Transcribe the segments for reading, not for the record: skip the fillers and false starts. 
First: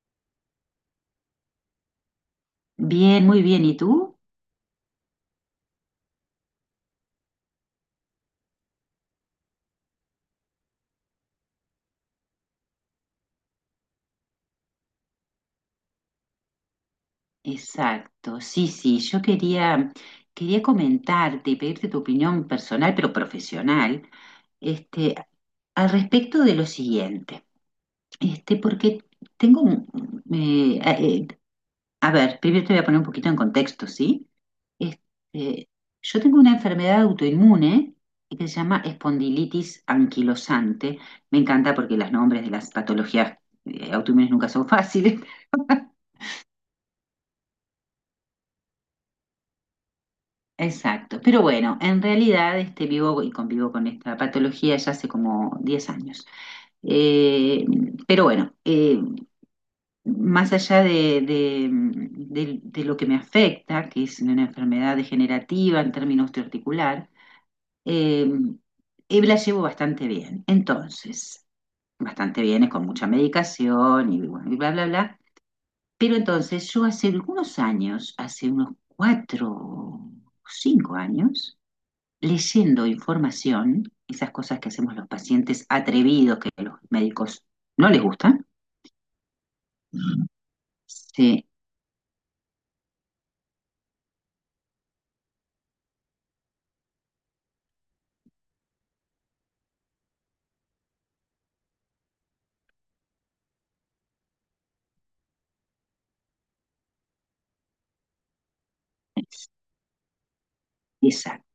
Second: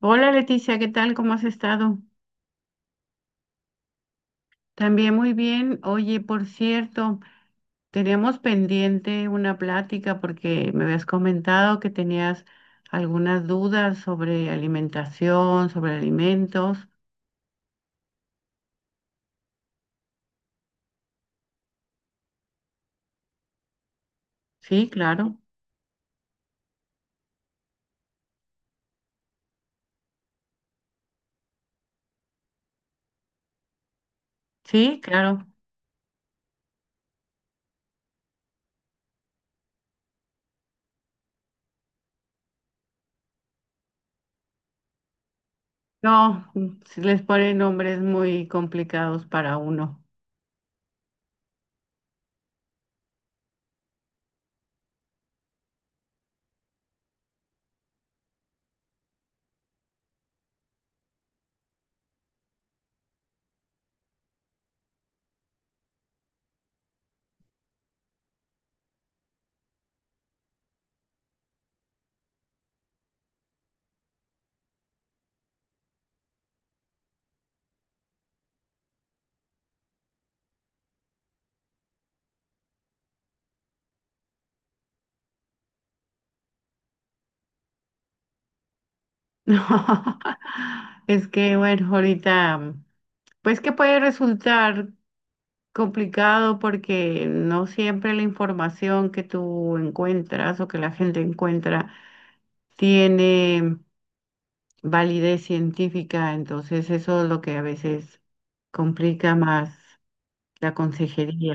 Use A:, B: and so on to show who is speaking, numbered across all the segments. A: Hola Leticia, ¿qué tal? ¿Cómo has estado?
B: Bien, muy bien. ¿Y tú?
A: También muy bien. Oye, por cierto, teníamos pendiente una plática porque me habías comentado que tenías algunas dudas sobre alimentación, sobre alimentos.
B: Exacto, sí, sí, yo quería comentarte, pedirte tu opinión personal, pero profesional,
A: Sí,
B: este,
A: claro.
B: al respecto de lo siguiente, porque tengo un, a ver, primero te voy a poner un poquito en contexto, ¿sí?
A: Sí, claro.
B: Este, yo tengo una enfermedad autoinmune que se llama espondilitis anquilosante. Me encanta porque los nombres de las patologías autoinmunes nunca son fáciles.
A: No, si les ponen nombres muy complicados para uno.
B: Exacto, pero bueno, en realidad vivo y convivo con esta patología ya hace como 10 años. Eh, pero bueno, más allá de, de lo que me afecta, que es una enfermedad degenerativa en términos osteoarticular, eh, la llevo bastante bien. Entonces, bastante bien, es con mucha medicación y, bueno, y bla, bla, bla. Pero entonces yo hace algunos años, hace unos 4 o 5 años, leyendo información, esas cosas que hacemos los pacientes atrevidos que los médicos no les gustan.
A: No,
B: Mm.
A: es
B: Sí,
A: que bueno, ahorita, pues que puede resultar complicado porque no siempre la información que tú encuentras o que la gente encuentra tiene validez científica, entonces eso es lo que a veces complica más la
B: exacto.
A: consejería.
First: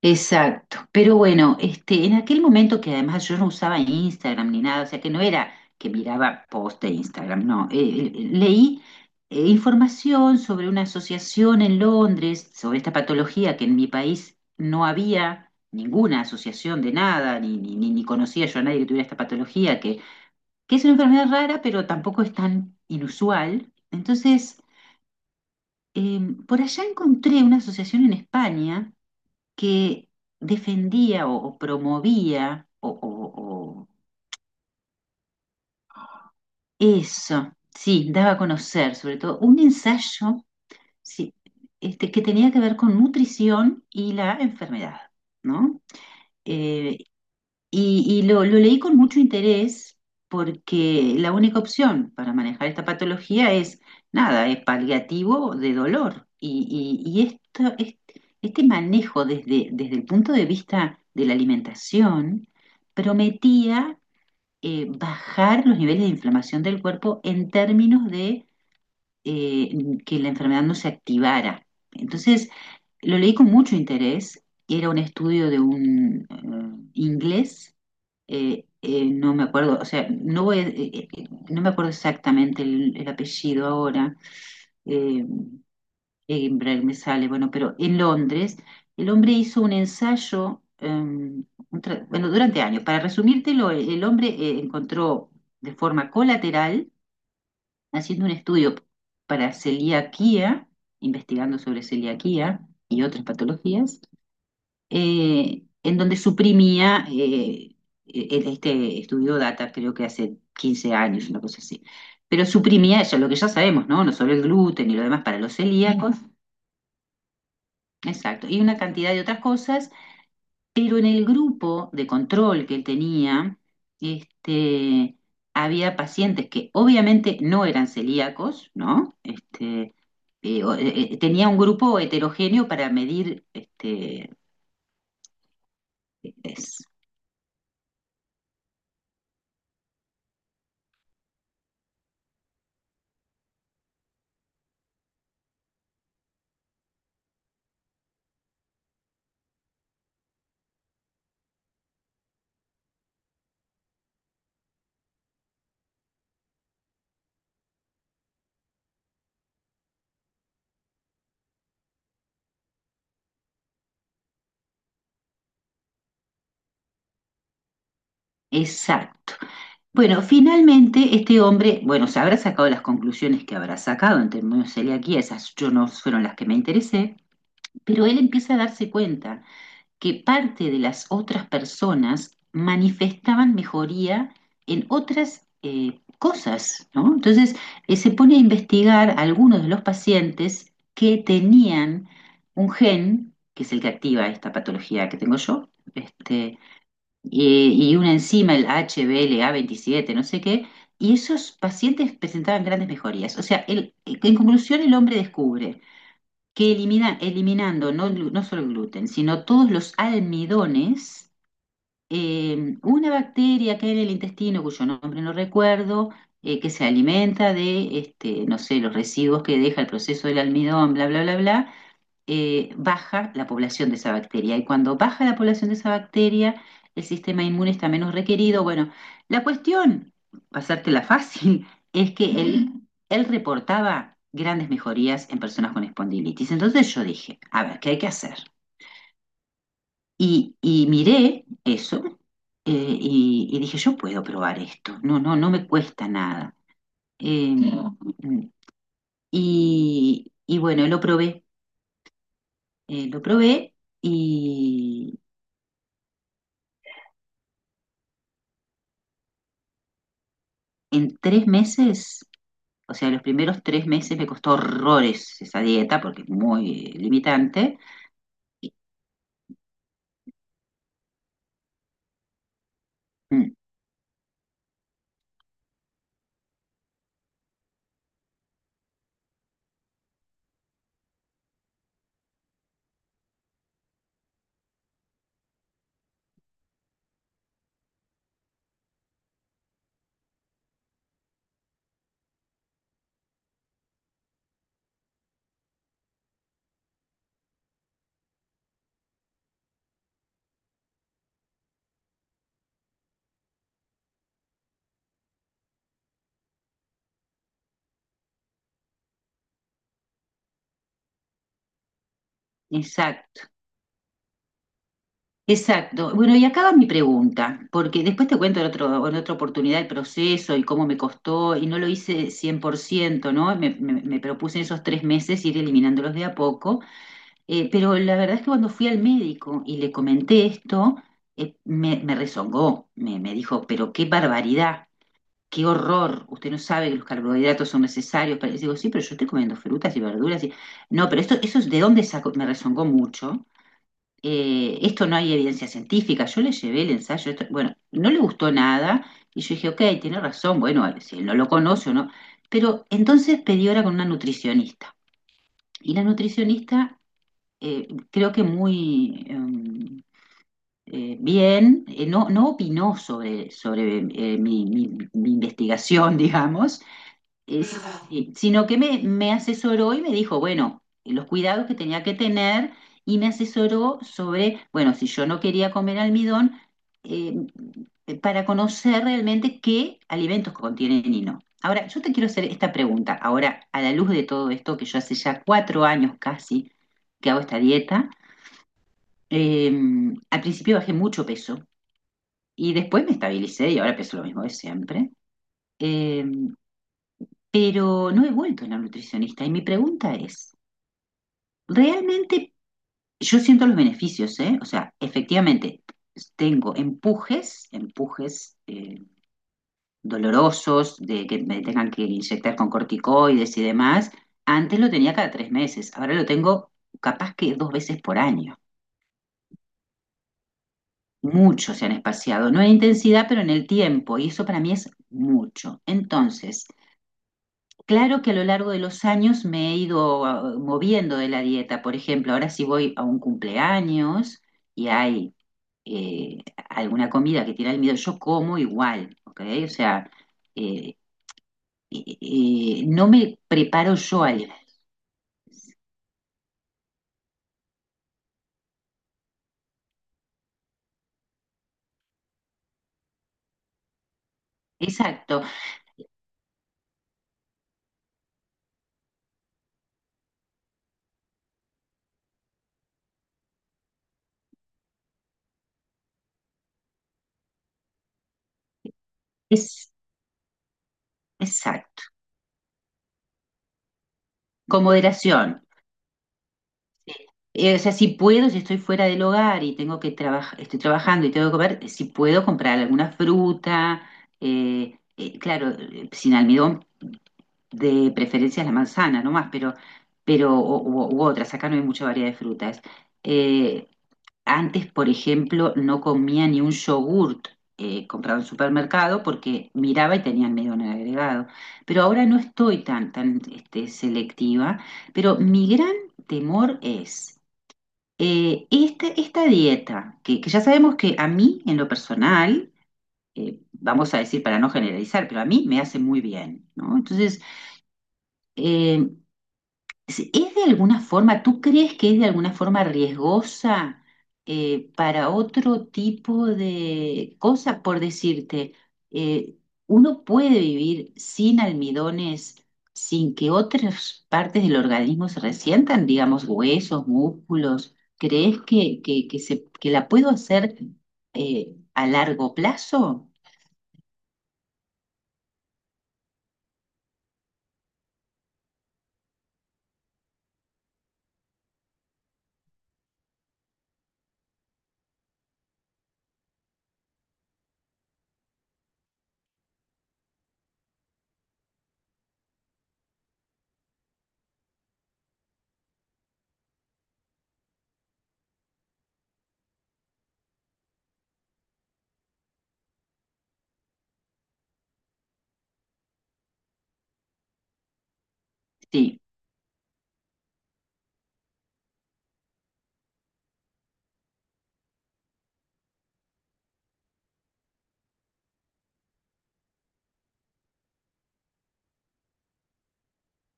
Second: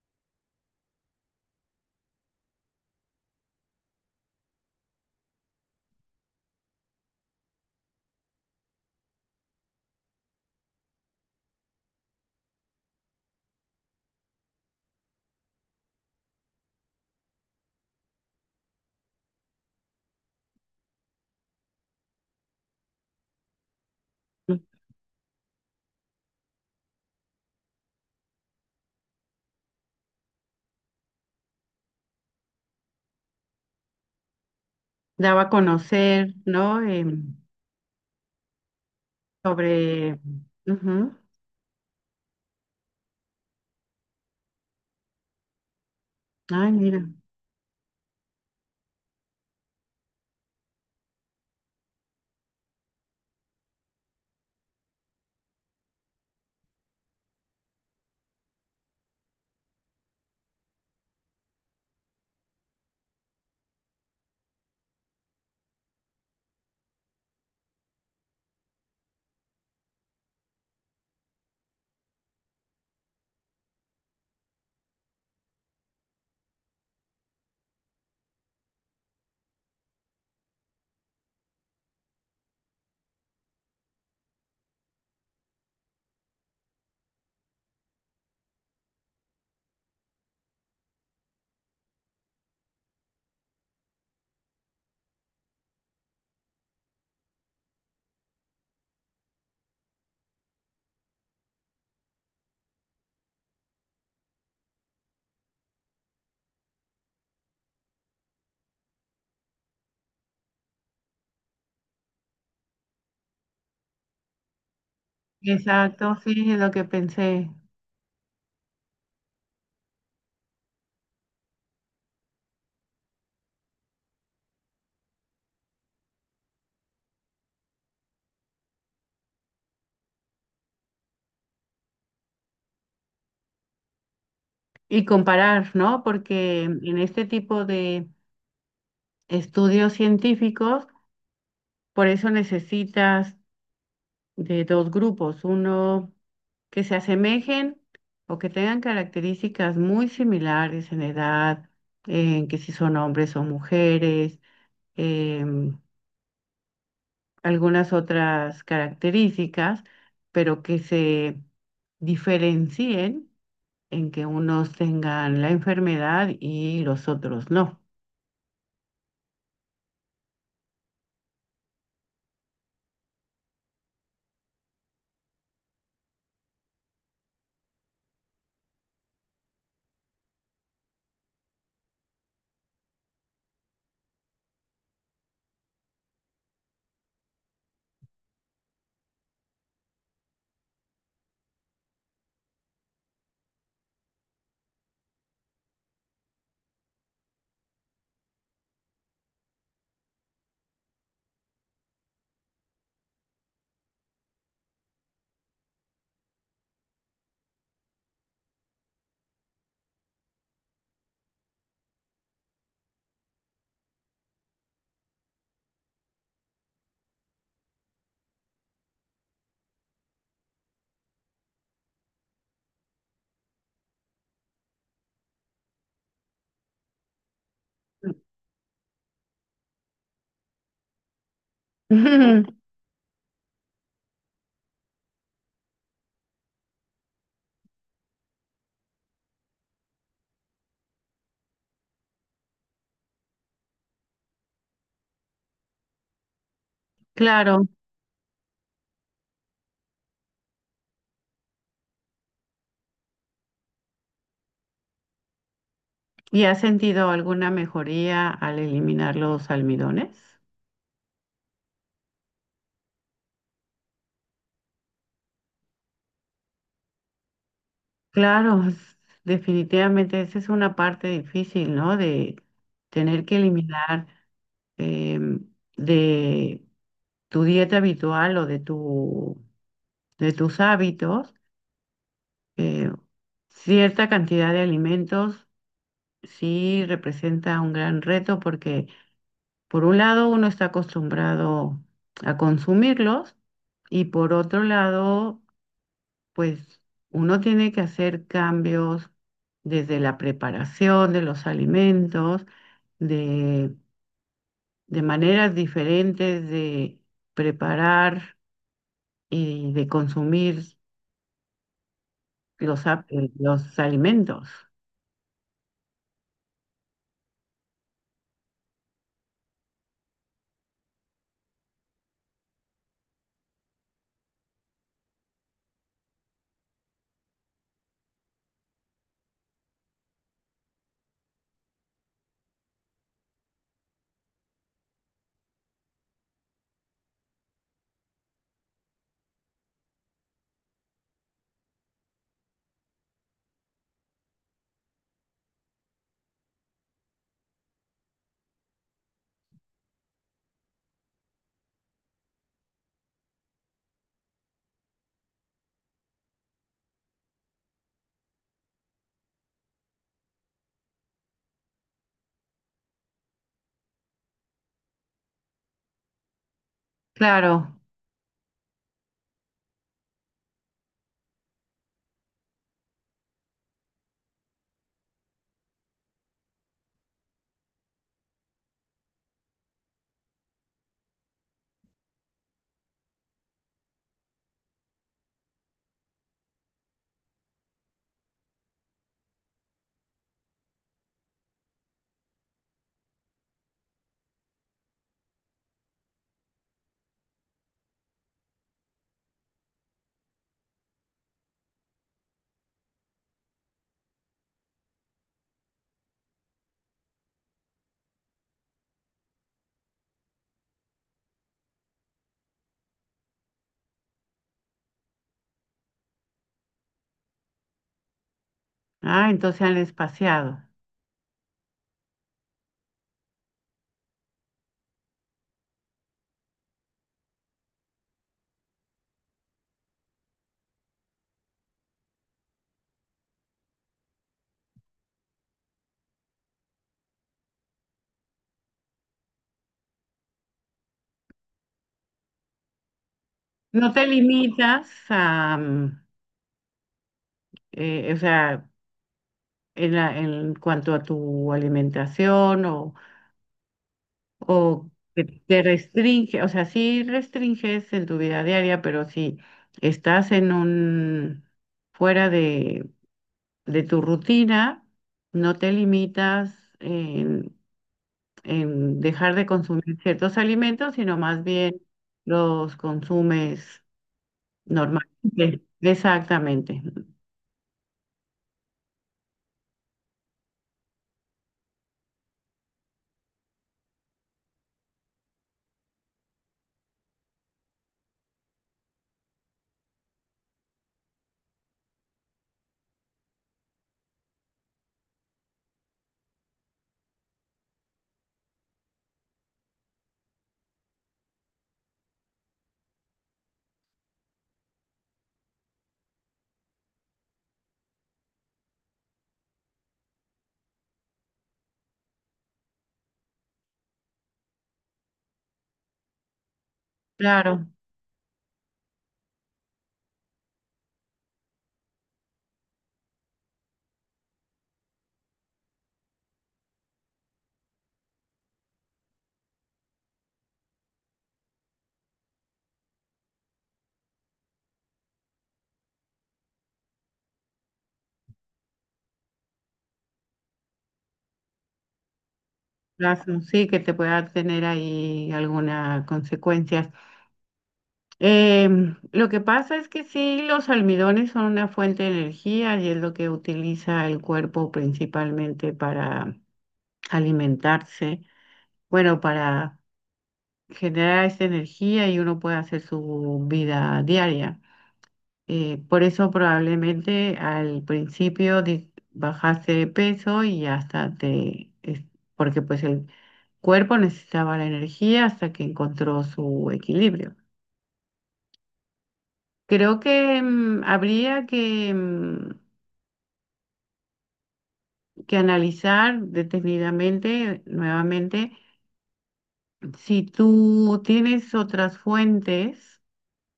B: Exacto. Pero bueno, en aquel momento que además yo no usaba Instagram ni nada, o sea que no era que miraba post de Instagram, no. Leí información sobre una asociación en Londres, sobre esta patología que en mi país no había ninguna asociación de nada, ni conocía yo a nadie que tuviera esta patología, que es una enfermedad rara, pero tampoco es tan inusual. Entonces,
A: ¿No?
B: eh, por allá encontré una asociación en España que defendía o, promovía o-
A: Daba a conocer, ¿no?
B: eso, sí, daba a conocer sobre todo un
A: Sobre...
B: ensayo
A: Ujú.
B: sí, que tenía que ver con nutrición y la enfermedad, ¿no?
A: Ay,
B: Eh,
A: mira.
B: y lo leí con mucho interés porque la única opción para manejar esta patología es nada, es paliativo de dolor. Y este manejo desde el punto de vista de la alimentación prometía bajar los niveles de inflamación del cuerpo en términos que la enfermedad no se activara. Entonces, lo leí con mucho interés. Era un estudio de un inglés, no me acuerdo, o sea, no me acuerdo exactamente el apellido ahora, eh, Edinburgh me sale, bueno, pero en Londres, el hombre hizo un ensayo, bueno, durante años. Para resumírtelo, el hombre encontró de forma colateral haciendo un estudio para celiaquía, investigando sobre celiaquía y otras patologías, en donde suprimía este estudio data, creo que hace 15 años, una cosa así. Pero suprimía eso, lo que ya sabemos, ¿no? No solo el gluten y lo demás para los
A: Exacto,
B: celíacos,
A: sí, es lo que pensé.
B: exacto, y una cantidad de otras cosas, pero en el grupo de control que él tenía, este había pacientes que obviamente no eran celíacos, ¿no? Tenía un grupo heterogéneo para medir
A: Y comparar, ¿no? Porque
B: es-
A: en este tipo de estudios científicos, por eso necesitas de dos grupos, uno que se asemejen o que tengan características muy similares en edad, en que si son hombres o mujeres, em, algunas otras características, pero que se diferencien en que unos tengan la enfermedad y los otros no.
B: exacto. Bueno, finalmente este hombre, bueno, se habrá sacado las conclusiones que habrá sacado en términos de celiaquía, esas yo no fueron las que me interesé, pero él empieza a darse cuenta que parte de las otras personas manifestaban mejoría en otras cosas, ¿no? Entonces, se pone a investigar a algunos de los pacientes que tenían un gen, que es el que activa esta patología que tengo yo, este, y una enzima, el HBLA27, no sé qué, y esos pacientes presentaban grandes mejorías. O sea, en conclusión, el hombre descubre que eliminando no, no solo el gluten, sino todos los almidones, una bacteria que hay en el intestino, cuyo nombre no recuerdo, que se alimenta de, no sé, los residuos que deja el proceso del almidón, bla, bla, bla, bla, baja la población de esa bacteria. Y cuando baja la población de esa bacteria, el sistema inmune está menos requerido. Bueno, la cuestión, pasártela fácil, es que él, él reportaba grandes mejorías en personas con espondilitis. Entonces yo dije, a ver, ¿qué hay que hacer? Y miré eso eh, y, dije, yo puedo probar esto. No, no, no me cuesta nada. Eh,
A: Claro,
B: y bueno, lo probé y,
A: ¿y has sentido alguna mejoría al eliminar los almidones?
B: en 3 meses, o sea, los primeros 3 meses me costó horrores esa dieta porque es muy limitante.
A: Claro, definitivamente esa es una parte difícil, ¿no? De tener que
B: Mm.
A: eliminar, em, de tu dieta habitual de tus hábitos, eh, cierta cantidad de alimentos sí representa un gran reto porque por un lado uno está acostumbrado a consumirlos y por otro lado pues uno tiene que hacer cambios desde la preparación de los alimentos, de, de maneras diferentes de preparar y de consumir
B: Exacto,
A: los alimentos.
B: exacto. Bueno, y acaba mi pregunta, porque después te cuento en otra oportunidad el proceso y cómo me costó, y no lo hice 100%, ¿no? Me propuse en esos 3 meses ir eliminándolos de a poco, pero la verdad es que cuando fui al médico y le comenté esto, me, rezongó, me dijo, pero qué barbaridad. Qué horror, usted no sabe que los carbohidratos son necesarios. Y digo, sí, pero yo estoy comiendo frutas y verduras. No, pero esto, eso es de dónde saco, me rezongó mucho. Esto no hay evidencia científica. Yo le llevé el ensayo, bueno, no le gustó nada. Y yo dije, ok, tiene razón, bueno, si él no lo conoce o no. Pero entonces pedí hora con una nutricionista. Y la nutricionista creo que muy bien, no, no opinó sobre, mi, mi investigación, digamos,
A: Claro,
B: es- sino que me asesoró y me dijo, bueno, los cuidados que tenía que tener y me asesoró sobre, bueno, si yo no quería comer almidón, eh, para conocer realmente qué alimentos contienen y no. Ahora, yo te quiero hacer esta pregunta, ahora, a la luz de todo esto, que yo hace ya 4 años casi que hago esta dieta, eh, al principio bajé mucho peso y después me estabilicé y ahora peso lo mismo de siempre. Em, pero no he vuelto a la nutricionista. Y mi pregunta es, realmente yo siento los beneficios, ¿eh? O sea, efectivamente, tengo empujes, dolorosos de que me tengan que inyectar con corticoides y demás. Antes lo tenía cada 3 meses, ahora lo tengo capaz que dos veces por año.
A: ah, entonces han espaciado.
B: Mucho se han espaciado, no en intensidad, pero en el tiempo, y eso para mí es mucho. Entonces, claro que a lo largo de los años me he ido moviendo de la dieta. Por ejemplo, ahora si voy a un cumpleaños y hay eh, alguna comida que tiene almidón, yo como igual, ¿ok? O sea, eh, no me
A: No
B: preparo
A: te
B: yo.
A: limitas a, o sea, en cuanto a tu alimentación o que
B: Exacto,
A: te restringe, o sea, sí restringes en tu vida diaria, pero si estás en un fuera de tu rutina, no te limitas en dejar de
B: es,
A: consumir ciertos alimentos, sino más bien
B: exacto,
A: los consumes
B: con moderación.
A: normalmente. Exactamente.
B: O sea, si puedo, si estoy fuera del hogar y tengo que trabajar, estoy trabajando y tengo que comer, si puedo comprar alguna fruta, claro, sin almidón de preferencia la manzana nomás, pero, pero u otras, acá no hay mucha variedad de frutas. Eh, Antes, por ejemplo, no comía ni un yogurt comprado en supermercado porque miraba y tenían medio en el agregado. Pero ahora no estoy tan, selectiva, pero mi gran temor es esta dieta, que ya sabemos que a mí, en lo personal, vamos a decir para no generalizar, pero a mí me hace muy bien, ¿no? Entonces,
A: Claro,
B: eh, ¿es de alguna forma, tú crees que es de alguna forma riesgosa para otro tipo de cosas? Por decirte, eh, uno puede vivir sin almidones, sin que otras partes del organismo se resientan, digamos, huesos, músculos. ¿Crees que la puedo hacer a largo plazo?
A: razón, sí que te pueda tener ahí alguna consecuencia. Lo que pasa es que sí, los almidones son una fuente de energía y es lo que utiliza el cuerpo principalmente para alimentarse, bueno, para generar esa energía y uno puede hacer su vida diaria. Por eso probablemente al principio bajaste de peso y hasta porque pues el cuerpo necesitaba la energía hasta que encontró su equilibrio.
B: Sí.
A: Creo que, habría que analizar detenidamente nuevamente si tú tienes otras fuentes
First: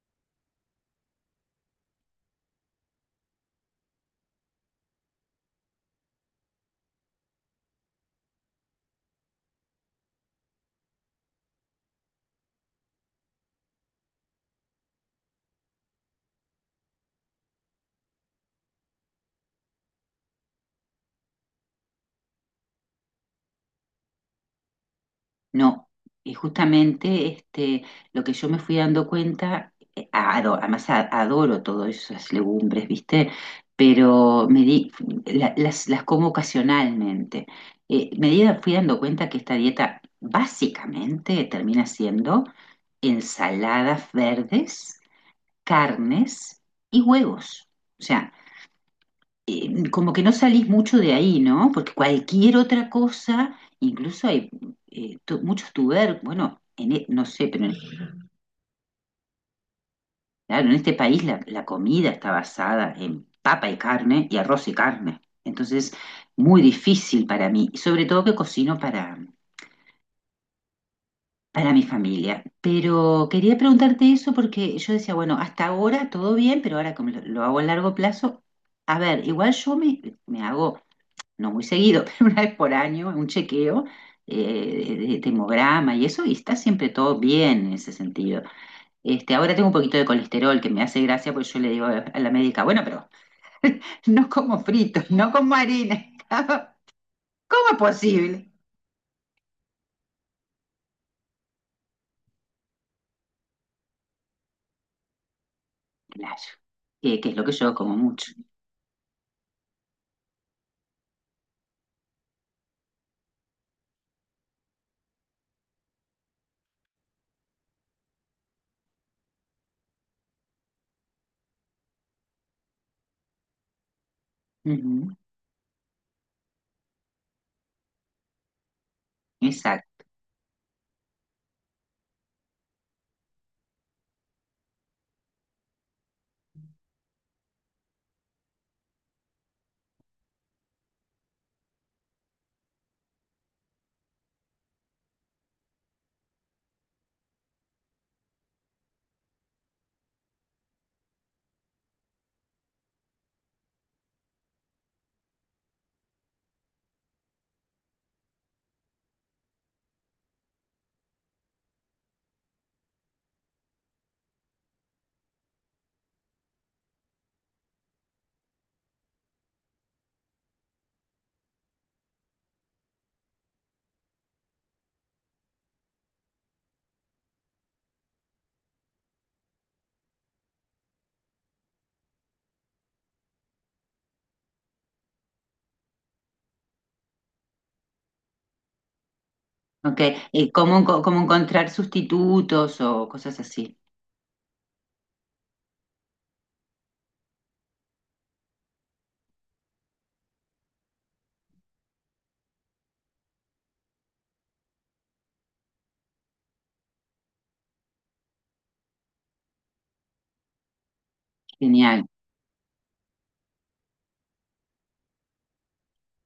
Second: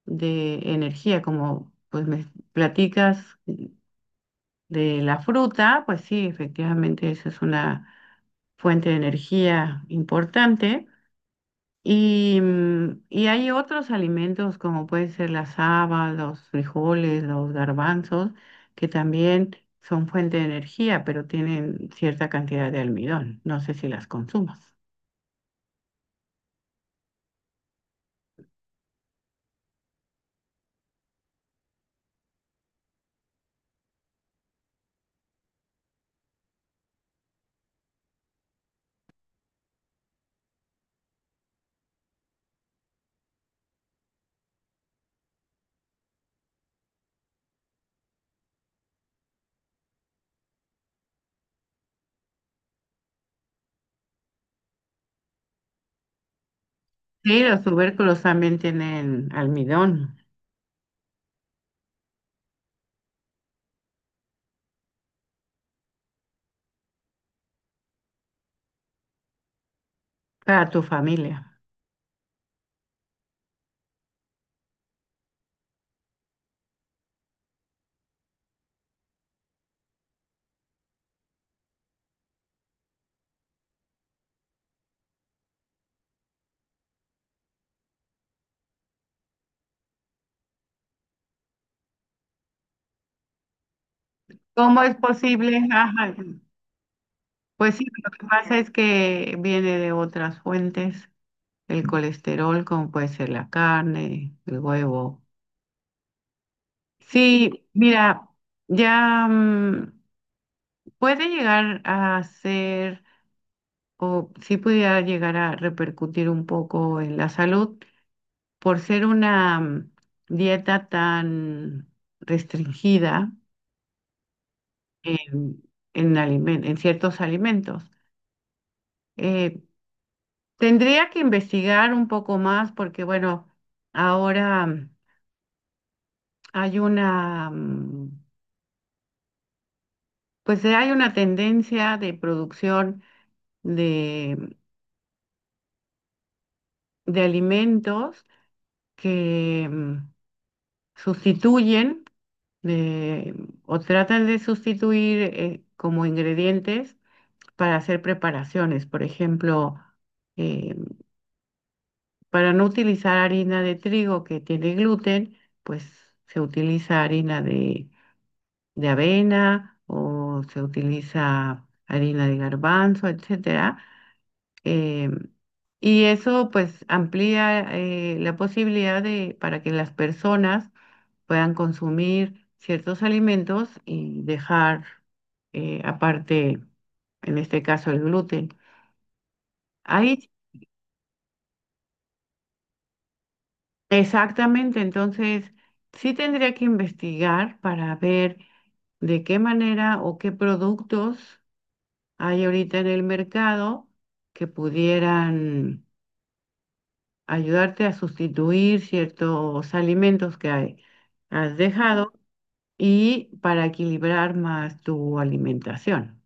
A: de energía, como pues me platicas de la fruta, pues sí, efectivamente esa es una fuente de energía importante. Y, y hay otros alimentos como puede ser las habas, los frijoles, los garbanzos, que también son fuente de energía, pero tienen cierta cantidad de almidón. No sé si las consumas.
B: No, y justamente lo que yo me fui dando cuenta, además adoro todas esas legumbres, ¿viste? Pero me di, la- las como ocasionalmente. Fui dando cuenta que esta dieta básicamente termina siendo ensaladas verdes, carnes y huevos. O sea, como que no salís mucho de ahí, ¿no? Porque cualquier otra cosa, incluso hay muchos tubérculos. Bueno, no
A: Sí,
B: sé,
A: los
B: pero
A: tubérculos también tienen almidón
B: claro, en este país la, comida está basada en papa y carne y arroz y carne. Entonces, muy difícil para mí, y sobre todo que cocino para,
A: para tu familia.
B: mi familia. Pero quería preguntarte eso porque yo decía, bueno, hasta ahora todo bien, pero ahora como lo, hago a largo plazo, a ver, igual yo me, hago no muy seguido, pero una vez por año, un chequeo de hemograma y eso, y está siempre todo bien en ese sentido. Ahora tengo un poquito de colesterol que me hace gracia, pues yo le digo a la médica, bueno, pero no como
A: ¿Cómo es
B: fritos, no como
A: posible?
B: harina.
A: Ajá.
B: ¿Cómo
A: Pues
B: es
A: sí, lo que
B: posible?
A: pasa es que viene de otras fuentes, el colesterol, como puede ser la carne, el huevo.
B: Claro, que es lo
A: Sí,
B: que yo como
A: mira,
B: mucho.
A: ya, puede llegar a ser, o sí pudiera llegar a repercutir un poco en la salud por ser una, dieta tan restringida
B: Ujú,
A: en, en ciertos alimentos. Eh,
B: exacto.
A: Tendría que investigar un poco más porque, bueno, ahora, hay pues hay una tendencia de producción de alimentos que, sustituyen de- o tratan de sustituir, como ingredientes para hacer preparaciones. Por ejemplo, eh, para no utilizar harina de trigo que tiene gluten, pues se utiliza harina de avena o se utiliza harina de garbanzo, etcétera. Em, y eso pues amplía, la posibilidad de para que las personas puedan consumir ciertos alimentos y dejar, aparte, en este caso, el gluten.
B: Ok,
A: Ahí, sí,
B: ¿cómo encontrar sustitutos o cosas así?
A: exactamente, entonces sí tendría que investigar para ver de qué manera o qué productos hay ahorita en el mercado que pudieran ayudarte a sustituir ciertos alimentos que has
B: Genial.
A: dejado y para equilibrar más tu alimentación.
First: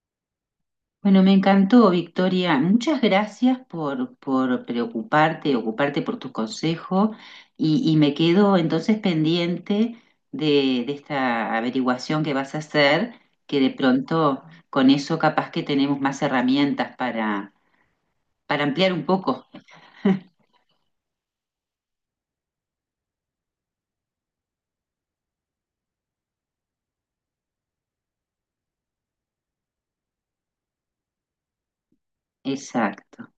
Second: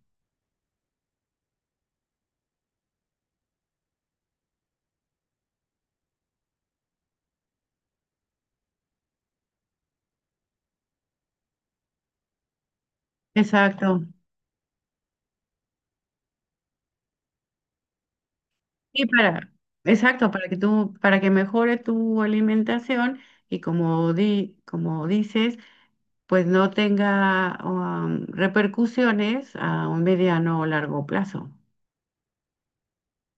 B: Bueno, me encantó, Victoria. Muchas gracias por preocuparte, ocuparte por tu consejo y me quedo entonces pendiente de, esta averiguación que vas a hacer, que de
A: Exacto.
B: pronto con eso capaz que tenemos más herramientas para, ampliar
A: Y
B: un poco.
A: para, exacto, para que tú, para que mejore tu alimentación y como di, como dices, pues no tenga, repercusiones a un mediano o largo plazo.
B: Exacto.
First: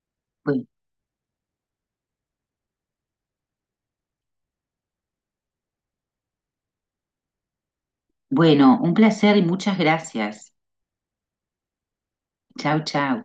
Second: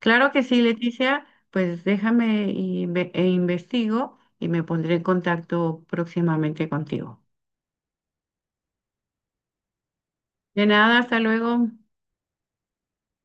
A: Claro que sí,
B: Bueno,
A: Leticia, pues déjame y e investigo y me pondré en contacto próximamente contigo.
B: bueno, un placer y muchas gracias.
A: De nada, hasta luego.
B: Chau, chau.